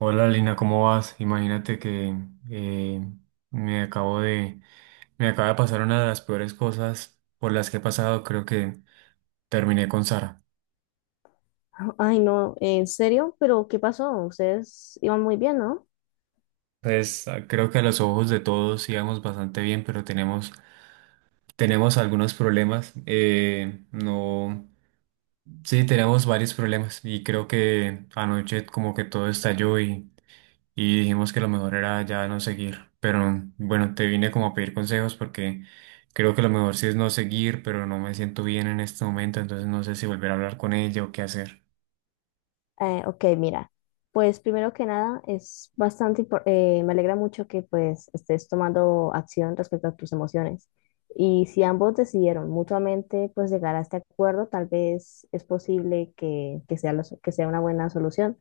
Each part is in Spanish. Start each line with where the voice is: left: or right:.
right: Hola Lina, ¿cómo vas? Imagínate que eh, me acabo de, me acaba de pasar una de las peores cosas por las que he pasado. Creo que terminé con Sara.
left: Ay, no, ¿en serio? ¿Pero qué pasó? Ustedes iban muy bien, ¿no?
right: Pues creo que a los ojos de todos íbamos bastante bien, pero tenemos algunos problemas. No, sí, tenemos varios problemas y creo que anoche como que todo estalló y dijimos que lo mejor era ya no seguir. Pero bueno, te vine como a pedir consejos porque creo que lo mejor sí es no seguir, pero no me siento bien en este momento, entonces no sé si volver a hablar con ella o qué hacer.
left: Ok, mira, pues primero que nada es bastante, me alegra mucho que pues estés tomando acción respecto a tus emociones. Y si ambos decidieron mutuamente pues llegar a este acuerdo, tal vez es posible que sea, que sea una buena solución.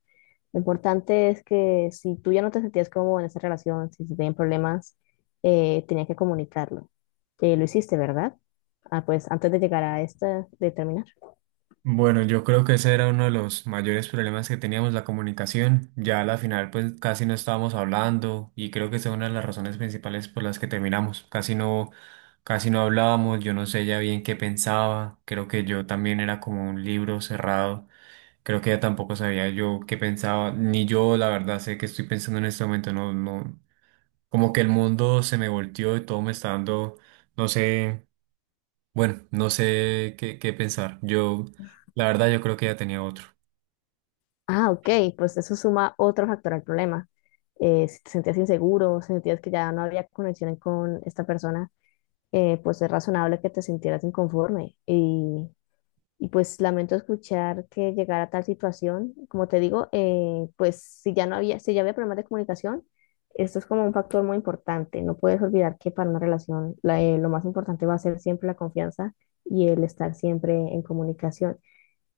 left: Lo importante es que si tú ya no te sentías cómodo en esa relación, si se tenían problemas, tenías que comunicarlo. Lo hiciste, ¿verdad? Ah, pues antes de llegar a esta, de terminar.
right: Bueno, yo creo que ese era uno de los mayores problemas que teníamos, la comunicación. Ya a la final pues casi no estábamos hablando y creo que esa es una de las razones principales por las que terminamos. Casi no hablábamos, yo no sé ya bien qué pensaba, creo que yo también era como un libro cerrado. Creo que ella tampoco sabía yo qué pensaba, ni yo la verdad sé qué estoy pensando en este momento, no, como que el mundo se me volteó y todo me está dando, no sé, bueno, no sé qué pensar. Yo, la verdad, yo creo que ya tenía otro.
left: Ah, ok, pues eso suma otro factor al problema. Si te sentías inseguro, si sentías que ya no había conexión con esta persona, pues es razonable que te sintieras inconforme. Y pues lamento escuchar que llegara a tal situación. Como te digo, pues si ya no había, si ya había problemas de comunicación, esto es como un factor muy importante. No puedes olvidar que para una relación lo más importante va a ser siempre la confianza y el estar siempre en comunicación.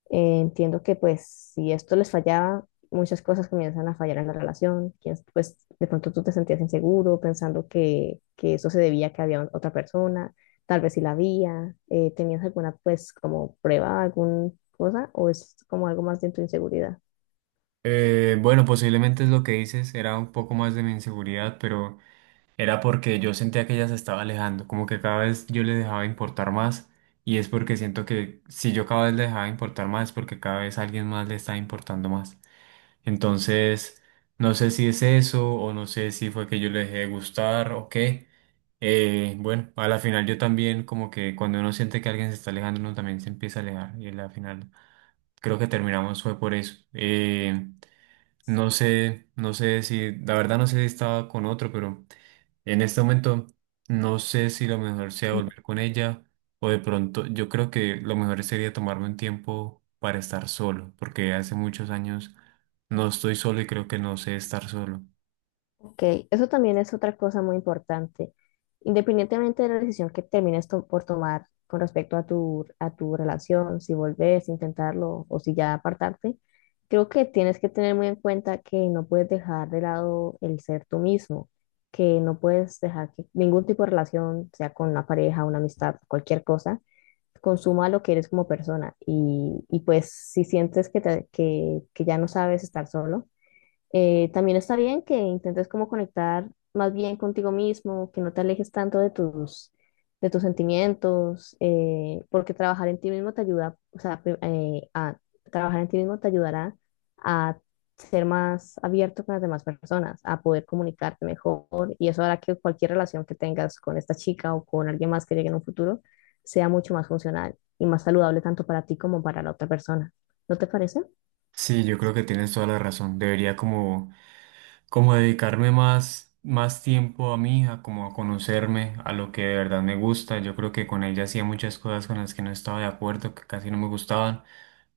left: Entiendo que pues si esto les fallaba, muchas cosas comienzan a fallar en la relación, quién pues de pronto tú te sentías inseguro pensando que eso se debía a que había otra persona, tal vez si la había, ¿tenías alguna pues como prueba, alguna cosa o es como algo más de tu inseguridad?
right: Bueno, posiblemente es lo que dices, era un poco más de mi inseguridad, pero era porque yo sentía que ella se estaba alejando, como que cada vez yo le dejaba importar más, y es porque siento que si yo cada vez le dejaba importar más, es porque cada vez alguien más le está importando más. Entonces, no sé si es eso o no sé si fue que yo le dejé de gustar o qué. Bueno, a la final yo también como que cuando uno siente que alguien se está alejando, uno también se empieza a alejar y a la final creo que terminamos fue por eso. No sé, la verdad no sé si estaba con otro, pero en este momento no sé si lo mejor sea volver con ella o de pronto yo creo que lo mejor sería tomarme un tiempo para estar solo, porque hace muchos años no estoy solo y creo que no sé estar solo.
left: Ok, eso también es otra cosa muy importante. Independientemente de la decisión que por tomar con respecto a a tu relación, si volvés a intentarlo o si ya apartarte, creo que tienes que tener muy en cuenta que no puedes dejar de lado el ser tú mismo, que no puedes dejar que ningún tipo de relación, sea con una pareja, una amistad, cualquier cosa, consuma lo que eres como persona. Y pues si sientes que ya no sabes estar solo, también está bien que intentes como conectar más bien contigo mismo, que no te alejes tanto de de tus sentimientos, porque trabajar en ti mismo te ayuda, o sea, a trabajar en ti mismo te ayudará a ser más abierto con las demás personas, a poder comunicarte mejor y eso hará que cualquier relación que tengas con esta chica o con alguien más que llegue en un futuro sea mucho más funcional y más saludable tanto para ti como para la otra persona. ¿No te parece?
right: Sí, yo creo que tienes toda la razón. Debería como dedicarme más tiempo a mi hija, como a conocerme, a lo que de verdad me gusta. Yo creo que con ella hacía muchas cosas con las que no estaba de acuerdo, que casi no me gustaban,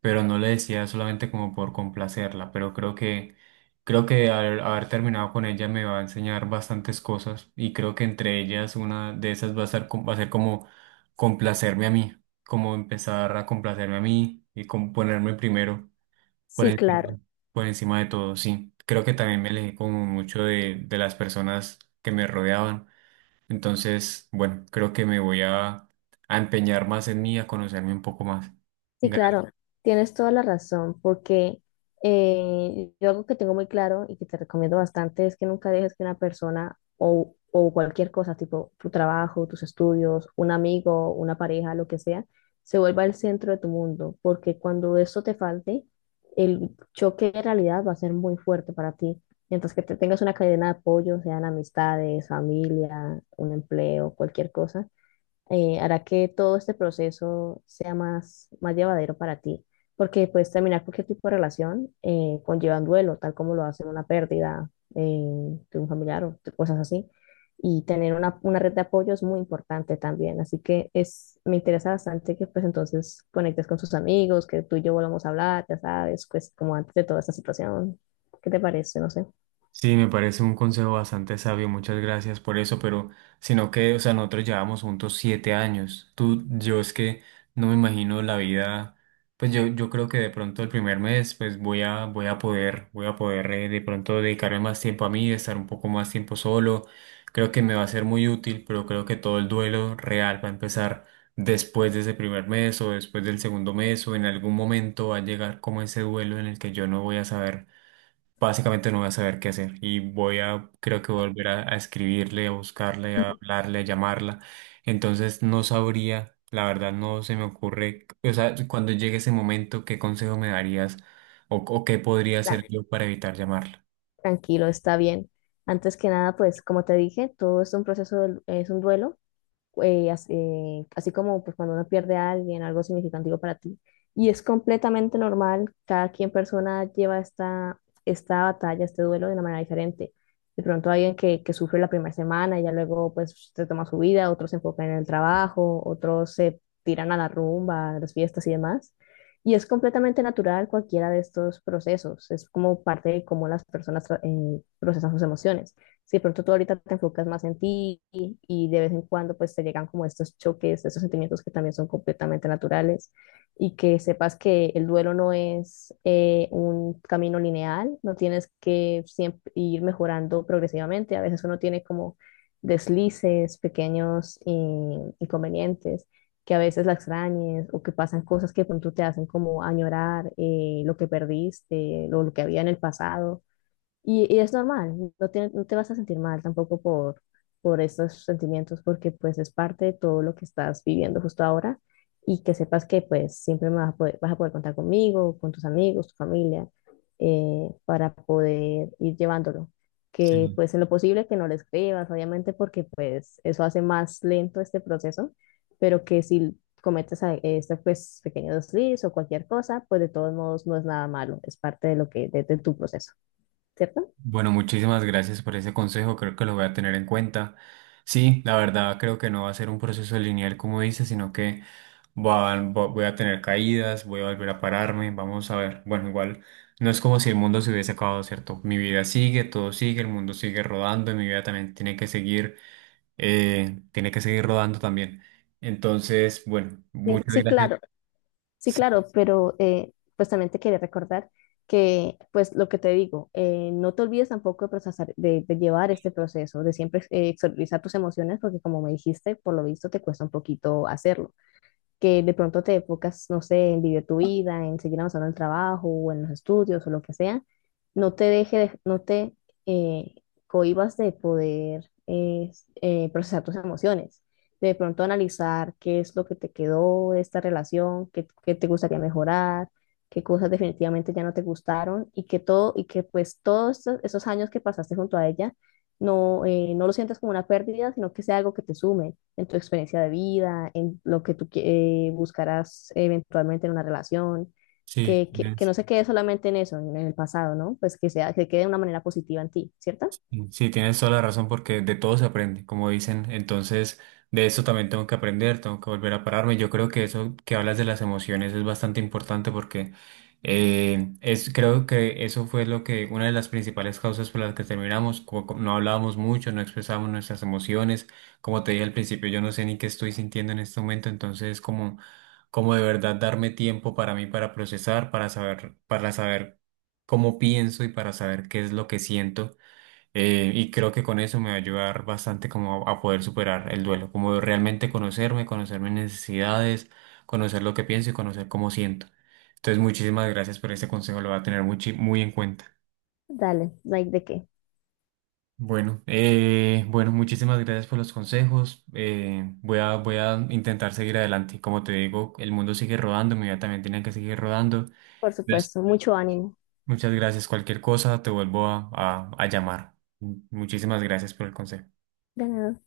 right: pero no le decía solamente como por complacerla, pero creo que al haber terminado con ella me va a enseñar bastantes cosas y creo que entre ellas una de esas va a ser, va a ser como complacerme a mí, como empezar a complacerme a mí y como ponerme primero. Por
left: Sí,
right: encima,
left: claro.
right: por encima de todo, sí. Creo que también me alejé como mucho de las personas que me rodeaban. Entonces, bueno, creo que a empeñar más en mí, a conocerme un poco más.
left: Sí, claro, tienes toda la razón, porque yo algo que tengo muy claro y que te recomiendo bastante es que nunca dejes que una persona o cualquier cosa, tipo tu trabajo, tus estudios, un amigo, una pareja, lo que sea, se vuelva el centro de tu mundo, porque cuando eso te falte, el choque de realidad va a ser muy fuerte para ti. Mientras que te tengas una cadena de apoyo, sean amistades, familia, un empleo, cualquier cosa hará que todo este proceso sea más, más llevadero para ti, porque puedes terminar cualquier tipo de relación conlleva un duelo, tal como lo hacen una pérdida de un familiar o de cosas así, y tener una red de apoyo es muy importante también, así que es, me interesa bastante que pues entonces conectes con tus amigos, que tú y yo volvamos a hablar, ya sabes, pues como antes de toda esta situación, ¿qué te parece? No sé.
right: Sí, me parece un consejo bastante sabio, muchas gracias por eso, pero sino que, o sea, nosotros llevamos juntos 7 años. Tú, yo es que no me imagino la vida, pues yo creo que de pronto el primer mes, pues voy a poder de pronto dedicarme más tiempo a mí, estar un poco más tiempo solo. Creo que me va a ser muy útil, pero creo que todo el duelo real va a empezar después de ese primer mes o después del segundo mes o en algún momento va a llegar como ese duelo en el que yo no voy a saber, básicamente no voy a saber qué hacer y creo que volver a escribirle, a buscarle, a hablarle, a llamarla. Entonces no sabría, la verdad no se me ocurre, o sea, cuando llegue ese momento, ¿qué consejo me darías o qué podría
left: Tra-
right: hacer yo para evitar llamarla?
left: Tranquilo, está bien. Antes que nada, pues como te dije, todo es un proceso, es un duelo así como pues, cuando uno pierde a alguien, algo significativo para ti. Y es completamente normal, cada quien persona lleva esta batalla, este duelo de una manera diferente. De pronto hay alguien que sufre la primera semana y ya luego pues se toma su vida, otros se enfocan en el trabajo, otros se tiran a la rumba, a las fiestas y demás. Y es completamente natural cualquiera de estos procesos, es como parte de cómo las personas procesan sus emociones si de pronto tú ahorita te enfocas más en ti y de vez en cuando pues te llegan como estos choques, estos sentimientos que también son completamente naturales y que sepas que el duelo no es un camino lineal, no tienes que siempre ir mejorando progresivamente, a veces uno tiene como deslices, pequeños inconvenientes que a veces la extrañes o que pasan cosas que de pronto te hacen como añorar lo que perdiste, lo que había en el pasado y es normal, no te vas a sentir mal tampoco por, por estos sentimientos, porque pues es parte de todo lo que estás viviendo justo ahora y que sepas que pues siempre me vas a poder contar conmigo, con tus amigos, tu familia, para poder ir llevándolo. Que
right: Sí.
left: pues en lo posible que no lo escribas, obviamente, porque pues eso hace más lento este proceso, pero que si cometes este pues pequeño desliz o cualquier cosa, pues de todos modos no es nada malo, es parte de lo que, de tu proceso, ¿cierto?
right: Bueno, muchísimas gracias por ese consejo, creo que lo voy a tener en cuenta. Sí, la verdad creo que no va a ser un proceso lineal como dices, sino que voy a tener caídas, voy a volver a pararme, vamos a ver. Bueno, igual no es como si el mundo se hubiese acabado, ¿cierto? Mi vida sigue, todo sigue, el mundo sigue rodando y mi vida también tiene que seguir rodando también. Entonces, bueno,
left: Sí,
right: muchas
left: sí,
right: gracias.
left: claro, sí,
right: Sí,
left: claro, pero pues también te quería recordar que, pues lo que te digo, no te olvides tampoco de procesar, de llevar este proceso, de siempre exteriorizar tus emociones, porque como me dijiste, por lo visto te cuesta un poquito hacerlo que de pronto te enfocas, no sé, en vivir tu vida, en seguir avanzando en el trabajo o en los estudios o lo que sea, no te eh, cohibas de poder procesar tus emociones, de pronto analizar qué es lo que te quedó de esta relación, qué te gustaría mejorar, qué cosas definitivamente ya no te gustaron y que pues esos años que pasaste junto a ella no, no lo sientas como una pérdida, sino que sea algo que te sume en tu experiencia de vida, en lo que buscarás eventualmente en una relación,
right: sí,
left: que
right: tienes...
left: no se quede solamente en eso, en el pasado, ¿no? Pues que sea, que quede de una manera positiva en ti, ¿cierto?
right: Sí, sí, tienes toda la razón porque de todo se aprende, como dicen. Entonces, de eso también tengo que aprender, tengo que volver a pararme. Yo creo que eso que hablas de las emociones es bastante importante porque creo que eso fue lo que, una de las principales causas por las que terminamos, no hablábamos mucho, no expresábamos nuestras emociones. Como te dije al principio, yo no sé ni qué estoy sintiendo en este momento, como de verdad darme tiempo para mí, para procesar, para saber cómo pienso y para saber qué es lo que siento, y creo que con eso me va a ayudar bastante como a poder superar el duelo, como realmente conocerme, conocer mis necesidades, conocer lo que pienso y conocer cómo siento. Entonces, muchísimas gracias por este consejo, lo voy a tener muy en cuenta.
left: Dale, no hay de qué.
right: Bueno, bueno, muchísimas gracias por los consejos. Voy a intentar seguir adelante. Como te digo, el mundo sigue rodando, mi vida también tiene que seguir rodando.
left: Por
right: Entonces,
left: supuesto, mucho ánimo.
right: muchas gracias. Cualquier cosa, te vuelvo a llamar. Muchísimas gracias por el consejo.
left: De nada.